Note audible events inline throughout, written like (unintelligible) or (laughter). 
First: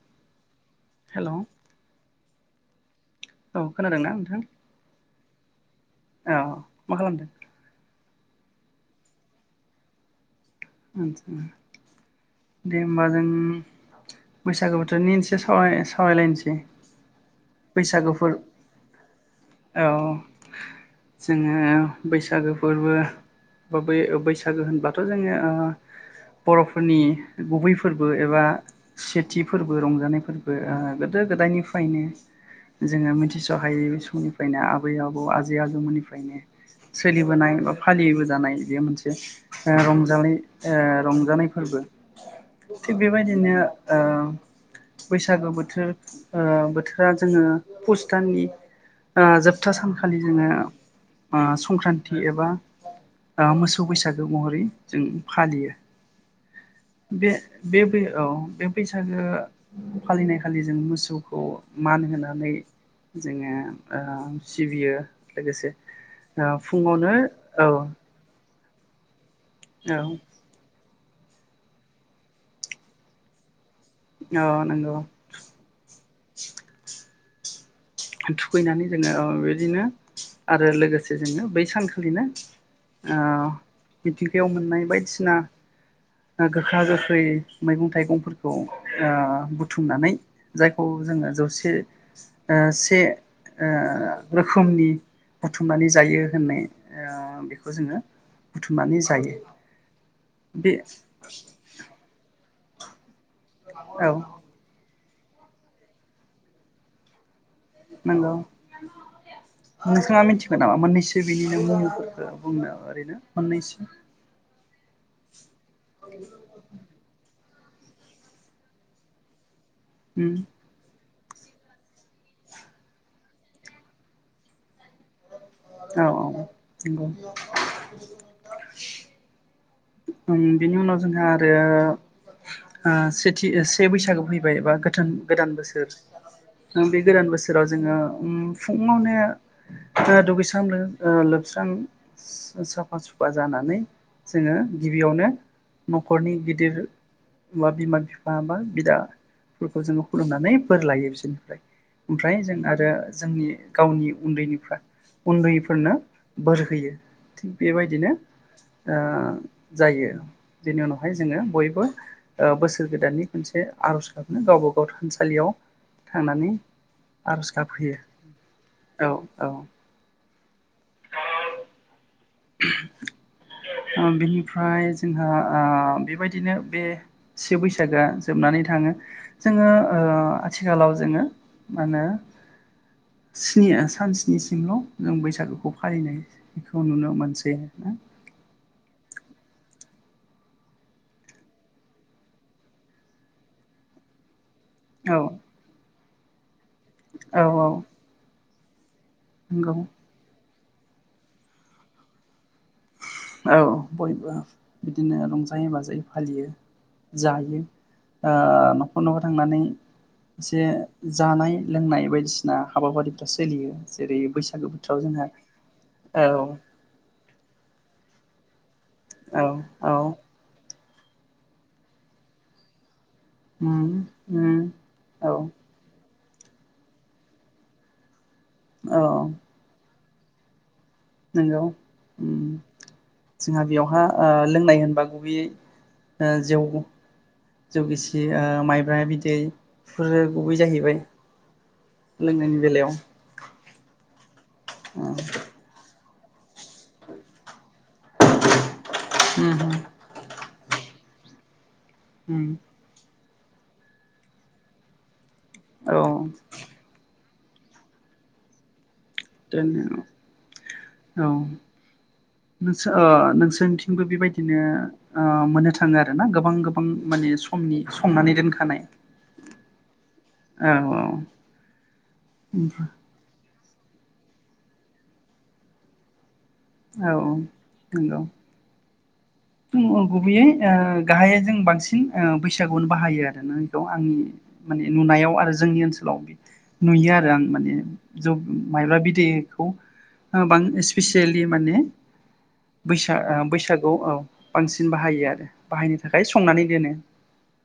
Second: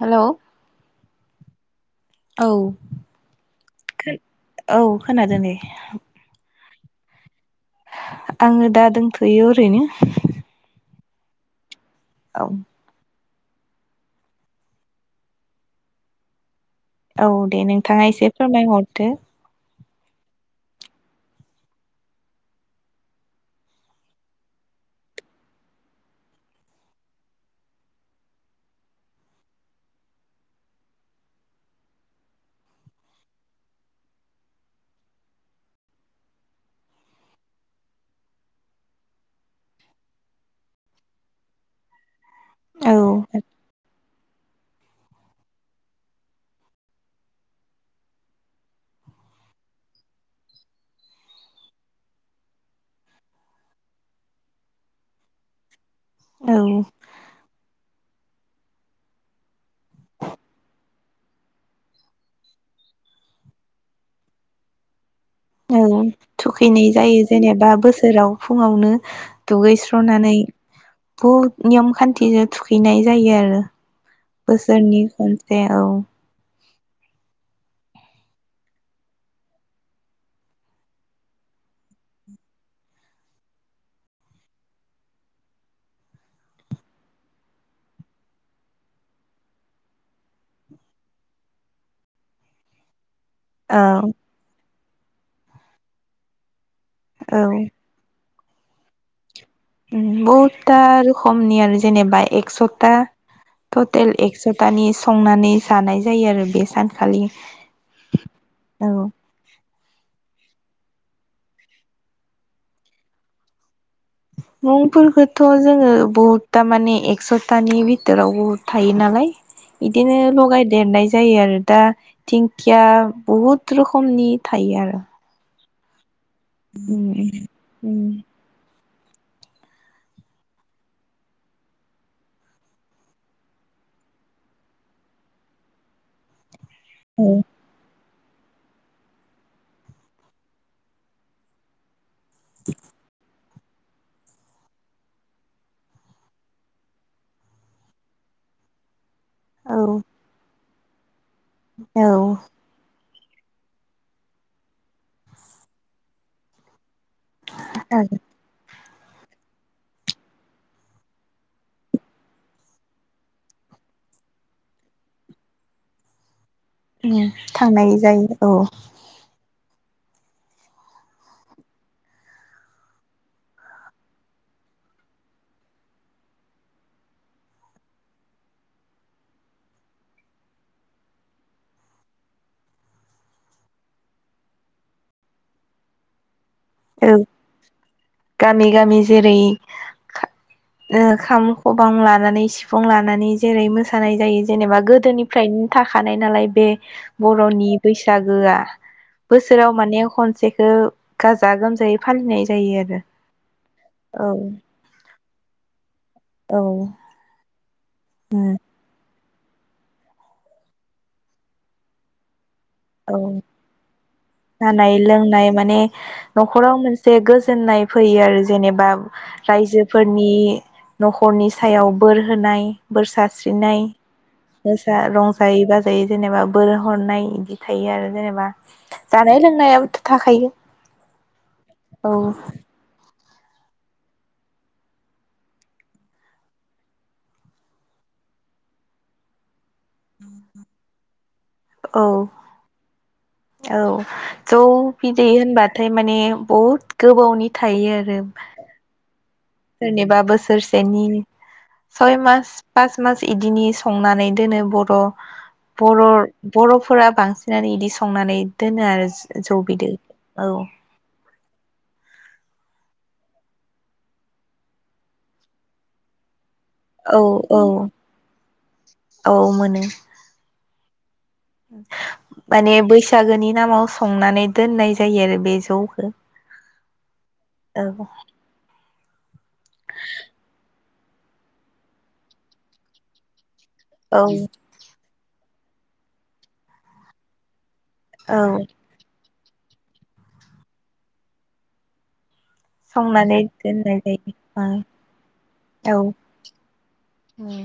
Hello hello औ नोंथां औ खोनादो नै औ मा खालामदों? आङो दा दोंथ'यो ओरैनो आदसा औ दे होमबा जों बैसागु बोथोरनि इनसे साव सावरायलायनोसै औ दे नोंथाङा बैसागोफोर एसे फोरमायहरदो औ जोङो बैसागो फोरबो बा बै बैसागो होनबाथ' जोङो ओ बर'फोरनि गुबै फोरबो एबा सेथि फोरबो रंजानाय फोरबो ओ गोदो गोदायनिफ्रायनो जोङो मिथिस'हायै बे समनिफ्रायनो आबै आबौ आजै आजौमोननिफ्रायनो सोलिबोनाय बा फालिबोजानाय बेयो मोनसे ओ रंजालि ओ रंजानाय फोरबो थिग औ बेबायदिनो ओ बैसागो बोथोर ओ बोथोरा जोङो पुस दाननि ओ जोबथा सानखालि जोङो ओ संक्रान्ति एबा ओ मोसौ बैसागो महरै जों फालियो औ बे (unintelligible) औ बे बैसागो फालिनायखालि जों मोसौखौ मान होनानै जोङो ओ सिबियो लोगोसे औ ओ थुखैनाय फुङावनो जायो औ जेनेबा बोसोराव फुङावनो औ दुगैस्र'नानै बहुद नियम खान्थिजों थुखैनाय जायो आरो औ नंगौ बोसोरनि खनसे औ थुखैनानै जोङो ओ बेदिनो आरो लोगोसे जोङो बै सानखालिनो ओ मिथिंगायाव मोननाय बायदिसिना गोखा गोखै मैगं थाइगंफोरखौ ओ बुथुमनानै जायखौ जोङो जौसे ओ से औ ओ रोखोमनि बुथुमनानै जायो होननाय औ ओ बेखौ जोङो बुथुमनानै जायो बे बहुतथा रोखमनि आरो जेनेबा एकस' था औ टटेल एकस'तानि सिं संनानै जानाय जायो आरो बे सानखालि नंगौ औ नोंथाङा मिथिगौ नामा मोननैसो बिनिनो मुंफोरखौ बुंनो ओरैनो मोननैसो मुंफोर थ' जोङो बहुदथा माने एकस' थानि बिथोराव बहुद थायो नालाय बिदिनो उम लगाय देरनाय जायो आरो दा दिंखिया बहुद रोखोमनि थायो आरो औ नंगौ उम उम ओम बेनि उनाव जोंहा आरो ओ सेथि से बैसागो फैबाय बा गोथोन गोदान बोसोर बे गोदान उम बोसोराव जोङो उम फुङावनो ओ दुगैस्रां ओ लोबस्रां साफा सुफा जानानै जोङो गिबियावनो न'खरनि गिदिर बा बिमा बिफा बा बिदा औ फोरखौ जोङो खुलुमनानै बोर लायो बिसोरो औ ओमफ्राय जों आरो जोंनि गावनि उन्दैनिफ्रा उन्दैफोरनो बोर होयो थिग बेबायदिनो ओ जायो बेनि उनावहाय जोङो बयबो ओ बोसोर गोदाननि खनसे आर'ज गाबनो गावबा गाव थानसालियाव थांनानै आर'ज थांनाय गाबहैयो जायो औ (inaudible) ओ बिनिफ्राय जोंहा ओ बेबायदिनो बे से बैसागोआ जोबनानै थाङो जोङो ओ आथिखालाव जोङो मा होनो स्नि सान स्निसिमल' जों बैसागोखौ फालिनाय बेखौ नुनो औ मोनसै ना गामि गामि जेरै खाम खबां लानानै सिफुं लानानै जेरै मोसानाय जायो जेनेबा औ गोदोनिफ्रायनो था खानाय नालाय बे औ औ बर'नि बैसागोआ बोसोराव नंगौ माने खनसे ओ गाज जा गोमजायै फालिनाय जायो आरो औ बयबो बिदिनो रं जाङै बाजायै फालियो औ जायो ओ न'खर न'खर थांनानै एसे जानाय लोंनाय बायदिसि दा हाबाफारिफ्रा औ सोलियो जेरै बैसाग जानाय लोंनाय माने न'खराव मोनसे गोजोननाय फैयो आरो जेनेबा औ औ रायजोफोरनि न'खरनि सायाव बोर होनाय बोर सारस्रिनाय उम उम गोसा औ रंजायै बाजायै जेनेबा बोर हरनाय इदि थायो आरो जेनेबा जानाय लोंनायावथ' थाखायो नोंगौ औ। जोंहा बेयावहा ओ लोंनाय होनबा गुबैय जौ जौ गिसि माइब्रा बिदै बेफोरो गुबै जाहैबाय औ लोंनायनि बेलायाव औ जौ बिदै होनबाथाय माने बहुत गोबावनि थायो आरो उम सोरनिबाबो सोरसेनि सय उम मास पास मास इदिनि संनानै दोनो बर' औ बर' बर'फोरा बांसिन बांसिनानो इदि संनानै दोनो आरो जौ दोनो बिदै औ नोंसोर ओ नोंसोर निथिंबो बेबायदिनो ओ मोननो थाङो आरो ना गोबां गोब बां औ माने औ समनि संनानै दोनखानाय औ औ माने बैसागोनि नामाव संनानै दोननाय जायो आरो बे जौखो औ औ नंगौ गुबैयै ओ गाहायै जों बांसिन ओ बैसागुआवनो बाहायो आरो ना खौ आंनि औ माने नुनायाव आरो जोंनि ओनसोलाव नुयो आरो आं माने जौ औ मायब्रा बिदै खौ बां स्पिसियेलि माने बैसा संनानै बैसागुआव दोननाय औ जायो बांसिन बाहायो आरो बाहायनो औ थाखाय संनानै दोनो उम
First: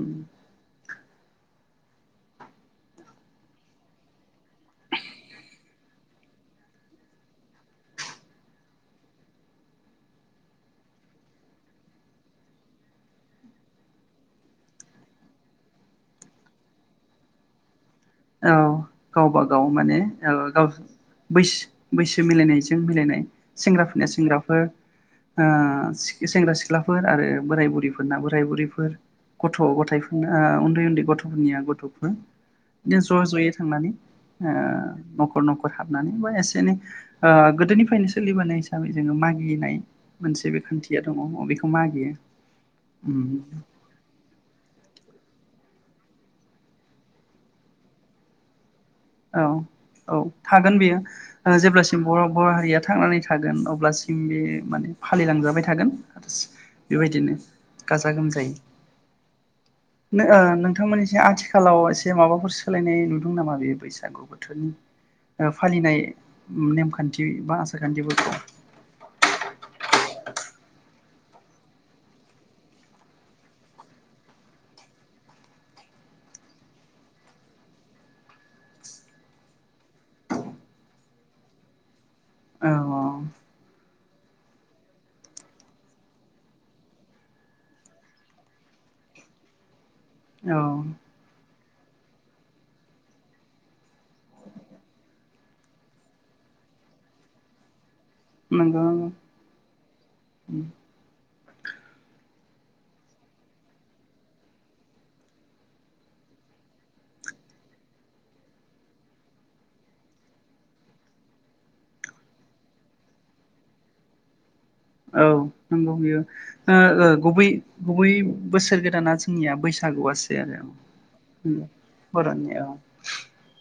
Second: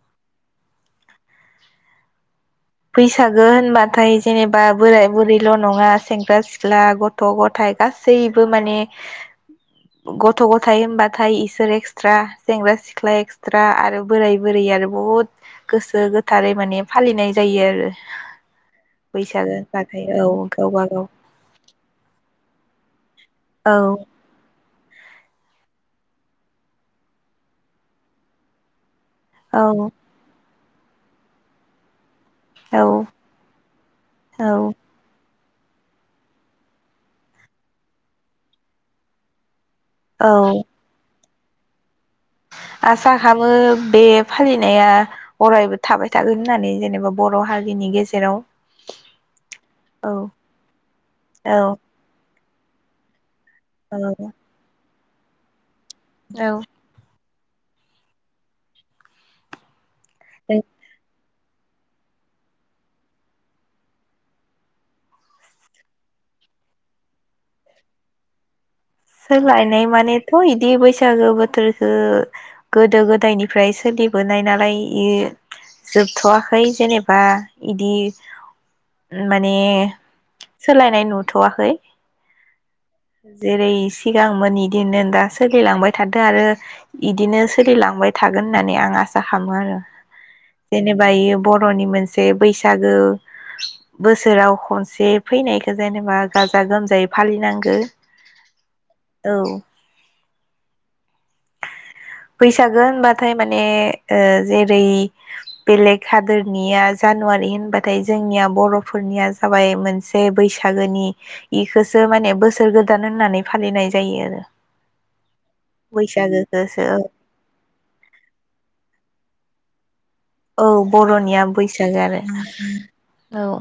उम बैसागो होनबाथाय जेनेबा बोराय बुरैल' नङा सेंग्रा सिख्ला गथ' गथायाइ गासैबो माने गथ' गथायाइ होनबाथाय इसोर एक्सट्रा सेंग्रा सिख्ला एक्सट्रा आरो बोराय बुरै आरो बहुद गोसो गोथारै माने फालिनाय जायो जायो आरो औ गावबा गाव माने होनबाथाय ओ औ गाव गावबा बैस बैसो मिलायनाय जायो जों मिलायनाय औ सेंग्राफोरनि सेंग्राफोर ओ सेंग्रा सिख्लाफोर आरो बोराय बुरैफोरना बोराय बुरैफोर गथ' औ गथायफोरनाव उन्दै उन्दै गथ'फोरनिया गथ'फोर औ दियो ज' ज'यै थांनानै औ ओ न' खर न'खर हाबनानै बा एसे एनै ओ गोदोनिफ्रायनो सोलिबोनाय हिसाबै जोङो मागिनाय मोनसे बे औ खान्थिया दङ। अबेखौ मागियो आसा उम खामो बे फालिनाया अरायबो थाबाय थागोन होननानै जेनेबा बर' हारिनि गेजेराव औ औ थागोन बेयो ओ औ जेब्लासिम बर' बर' हारिया थांनानै थागोन अब्लासिम बे माने फालिलांजाबाय थागोन आरस औ बेबायदिनो गाजा गोमजायै नो ओ औ नोंथांमोननि जे आथि खालाव एसे माबाफोर सोलायनाय नुदों नामा बेयो बैसा सागु बोथोरनि ओ फालिनाय नेमखान्थि बा आसार खान्थिफोरखौ। सोलायनाय मानेथ' इदि बैसागो बोथोरखो गोदो गोदायनिफ्राय सोलिबोनाय नालाय इ जोबथ'वाखै जेनेबा इदि माने सोलायनाय नुथ'वाखै। औ जेरै सिगांमोन इदिनो दा सोलिलांबाय थादो आरो इदिनो सोलिलांबाय थागोन होननानै आं आसा खामो आरो। औ जेनेबा इ बर र'नि मोनसे बैसागो बोसोराव खनसे फैनायखो जेनेबा गाजा गोमजायै फालिनांगो। नंगौ औ बैसागो होनबाथाय माने ओ जेरै बेलेग हादोरनिया जानुवारि होनबाथाय जोंनिया बर'फोरनिया जाबाय मोनसे बैसागोनि इखौसो माने बोसोर गोदान होननानै फालिनाय जायो आरो। औ नोंगौ बियो बैसागोखौसो गुबै गुबै बोसोर गोदाना जोंनिया बैसा सागु आस औ बर'निया बैसागो आरो बर'नि औ औ।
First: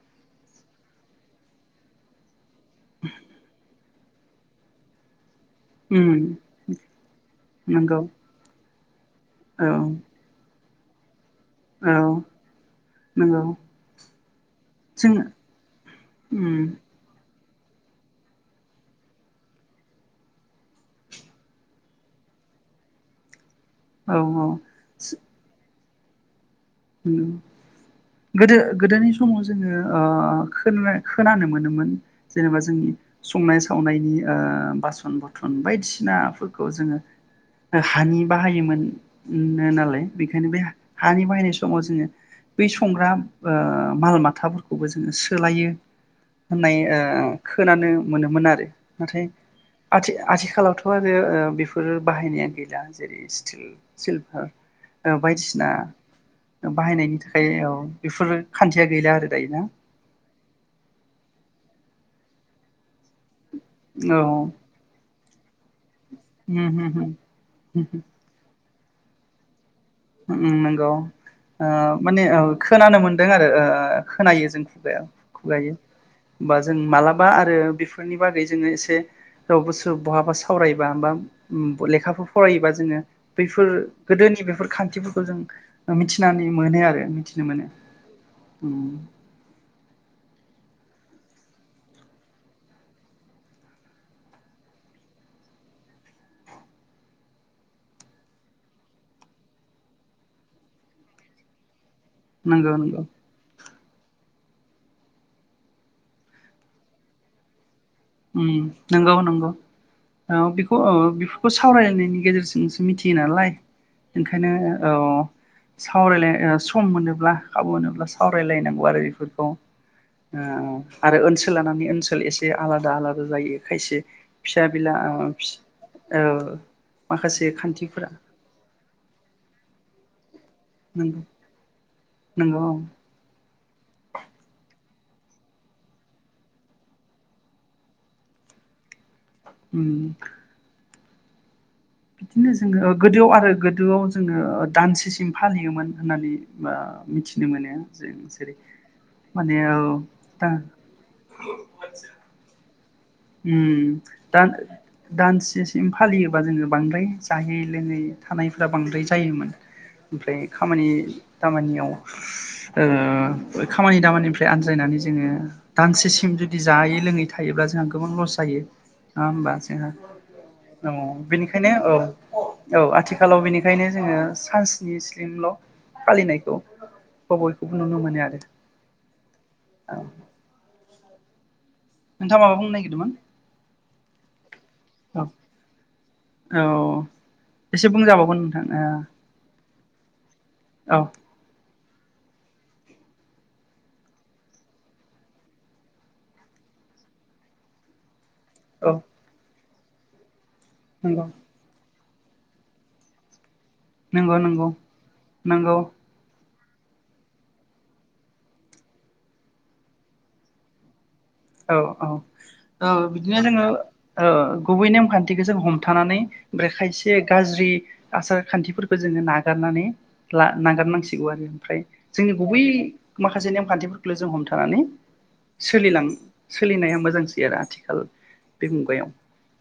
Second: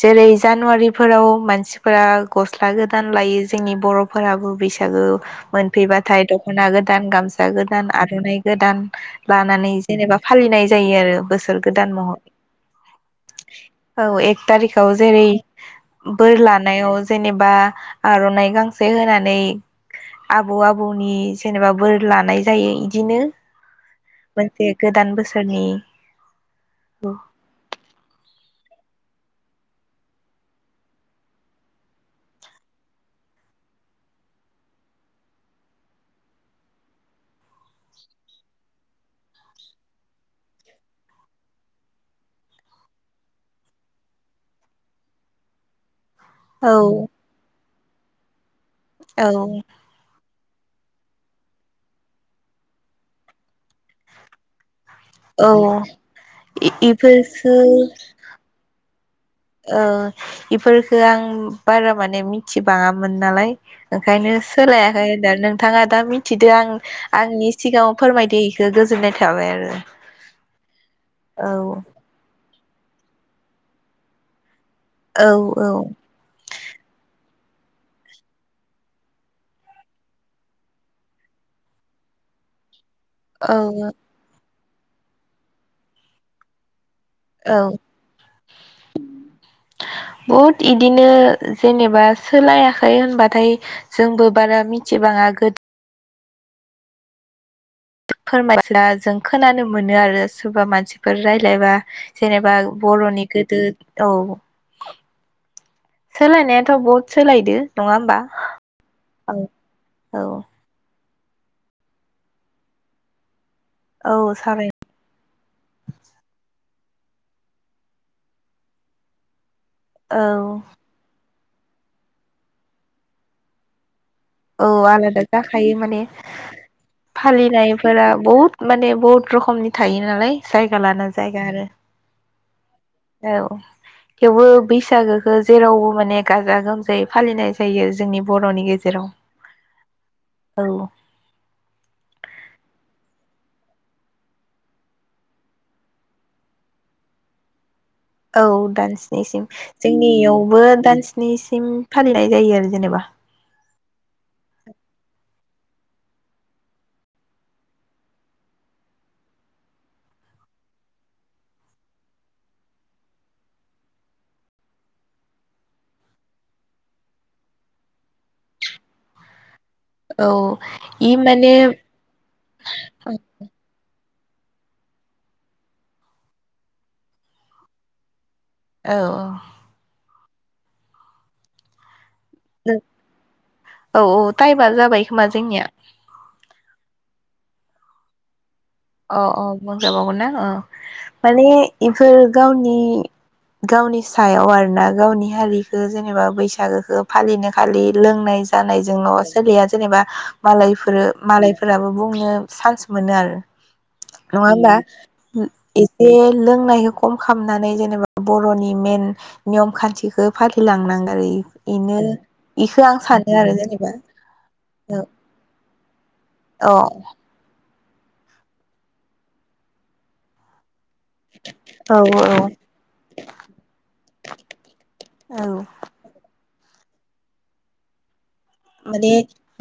जेरै जानुवारिफोराव मानसिफोरा गस्ला गोदान लायो जोंनि बर' फोराबो बैसागो उम मोनफैबाथाय दख'ना गोदान गामसा गोदान नंगौ आर'नाइ गोदान लानानै औ जेनेबा फालिनाय जायो आरो बोस सोर औ गोदान नंगौ महर औ एक थारिखाव जों जेरै बोर उम लानायाव जेने बा आर'नाइ गांसे होनानै आबौ आबौनि जेनेबा बोर लानाय जायो इदिनो। औ मोनसे गोदान बोस उम गोदो गोदोनि समाव जोङो ओ खोनानो मोनोमोन जेनेबा जोंनि संनाय सावनायनि ओ बासन बथन बायदिसिनाफोरखौ जोङो हानि बाहायोमोन नालाय बेनिखायनो बे हानि बाहायनाय स माव जोङो बै संग्रा ओ माल माथाफोरखौबो जोङो सोलायो औ होननाय ओ खोनानो मोनोमोन आरो नाथाय औ आथि आथि खालावथ' आरो बेफोर बाहायनाया गैला जेरै स्टिल सिलभार ओ औ बायदिसिना बाहायनायनि इफोरखो थाखाय औ बेफोर खान्थिया गैला आरो दायो ना औ इफोरखो आं बारा माने मिनथिबाङा मोन नालाय औ ओंखायनो सोलायाखै दा नोंथाङा दा मिथिदो आं उम उम उम आंनि सिगाङाव फोरमायदो गोजोननाय थाबाय आरो उम नंगौ औ ओ माने औ खोनानो मोन्दों आरो ओ खोनायो जों खुगा औ खुगायो औ होमबा जों माला मा आरो बेफोरनि बागै जोङो एसे रावबोसो बहाबा सावरायबा बा लेखाफोर फरायोबा जोङो बैफोर औ गोदोनि बेफोर फोरखौ जों मिथिनानै मोनो आरो मिथिनो औ मोनो औ बहुद इदिनो जेनेबा सोलायाखै होनबाथाय जोंबो बारा मिथिबाङा गोदो फोरमायब्ला जों खोनानो मोनो आरो सोरबा मानसिफोर रायलायबा जेनेबा नंगौ नंगौ बर'नि गोदो औ सोलायनायाथ' बहुद सोलायदो नङा होमबा उम नंगौ औ नंगौ औ बेखौ औ बेखौ सावरायलायनायनि गेजेरजोंसो मिथियो नालाय औ ओंखायनो सावराय औ सावरायला ओ सम मोनोब्ला खाबु मोनोब्ला सावरायलायनांगौ आरो बेफोरखौ ओ औ आरो ओन सोल लानानै ओनसोल एसे आलादा आलादा आलादा जायो खायसे फिसा औ बिला ओ आलादा जाखायो माने ओ माखासे फालिनायफोरा खान्थिफोरा बहुद माने बहुद रोखमनि थायो नालाय जायगा लाना नंगौ जायगा आरो नंगौ बे जेरावबो माने गाजा गोमजायै फालिनाय जायो जोंनि बर'नि गेजेराव उम औ बिदिनो जोङो गोदोआव आरो गोदोआव जोङो दानसेसिम फालियोमोन होननानै आ मिथिनो मोनो जों औ जेरै दान्सनिसिम माने औ दा जोंनियावबो दान्सनिसिम फालिनाय जायो आरो जेनेबा उम दानसेसिम फालियोबा जोङो बांद्राय जायै लोङै थानायफ्रा बांद्राय जायोमोन ओमफ्राय खामानि दामानियाव ओ खामानि दामानिनिफ्राय आनज्रायनानै जोङो दानसेसिम जुदि जायै लोङै थायोब्ला जोंहा गोबां लस जायो नङा होमबा औ ओ औ इ माने बेनिखायनो औ औ आथिखालाव बेनिखायनो जोङो सानसिनि स्लिमल' फालिनायखौ ब बयखौबो नुनो मोनो आरो औ औ औ नोंथाङा माबा बुंनो नागिरदोंमोन औ औ ताय मा जाबाय औ खोमा जोंनिया औ एसे बुंजाबावगोन नोंथां अ अ बुंजाबावगोनना अ ओ औ माने इफोर गावनि गावनि सायाव आरोना गावनि हारिखौ जेनेबा बैसागोखौ फालिनो खालि लोंनाय जानाय औ जोंल सोलिया जेनेबा मालायफोर नंगौ मालायफोराबो बुं नो सान्स मोनो आरो नंगौ नङा नंगौ होमबा नंगौ एसे लों खम खालामनानै जेनेबा बर'नि मेन नियम खान्थिखौ फालिलांनांगोन औ औ सानो बिदिनो आरो जोङो जेनेबा गुबै नेमखान्थिखौ जों हम थानानै ओमफ्राय औ खायसे गाज्रि आसार खान्थिफोरखौ जोङो नागारनानै नागारनांगौ मिथिगौ आरो ओमफ्राय औ औ जोंनि गुबै माखासे नेमखान्थिफोरखौल जों हमथानानै औ सोलिलां सोलिनाया मोजांसै आरो आथिखाल बे मुगायाव माने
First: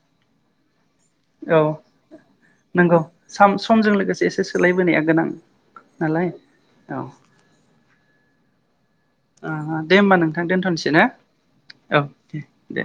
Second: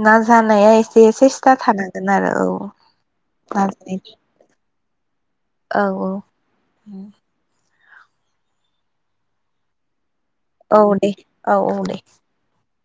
नाजानाया एसे सेस्था औ थानांगोन आरो औ नानाय बोनाया गोनां औ औ नालाय औ ओ ओ दे होमबा नों औ दे औ औ दे दे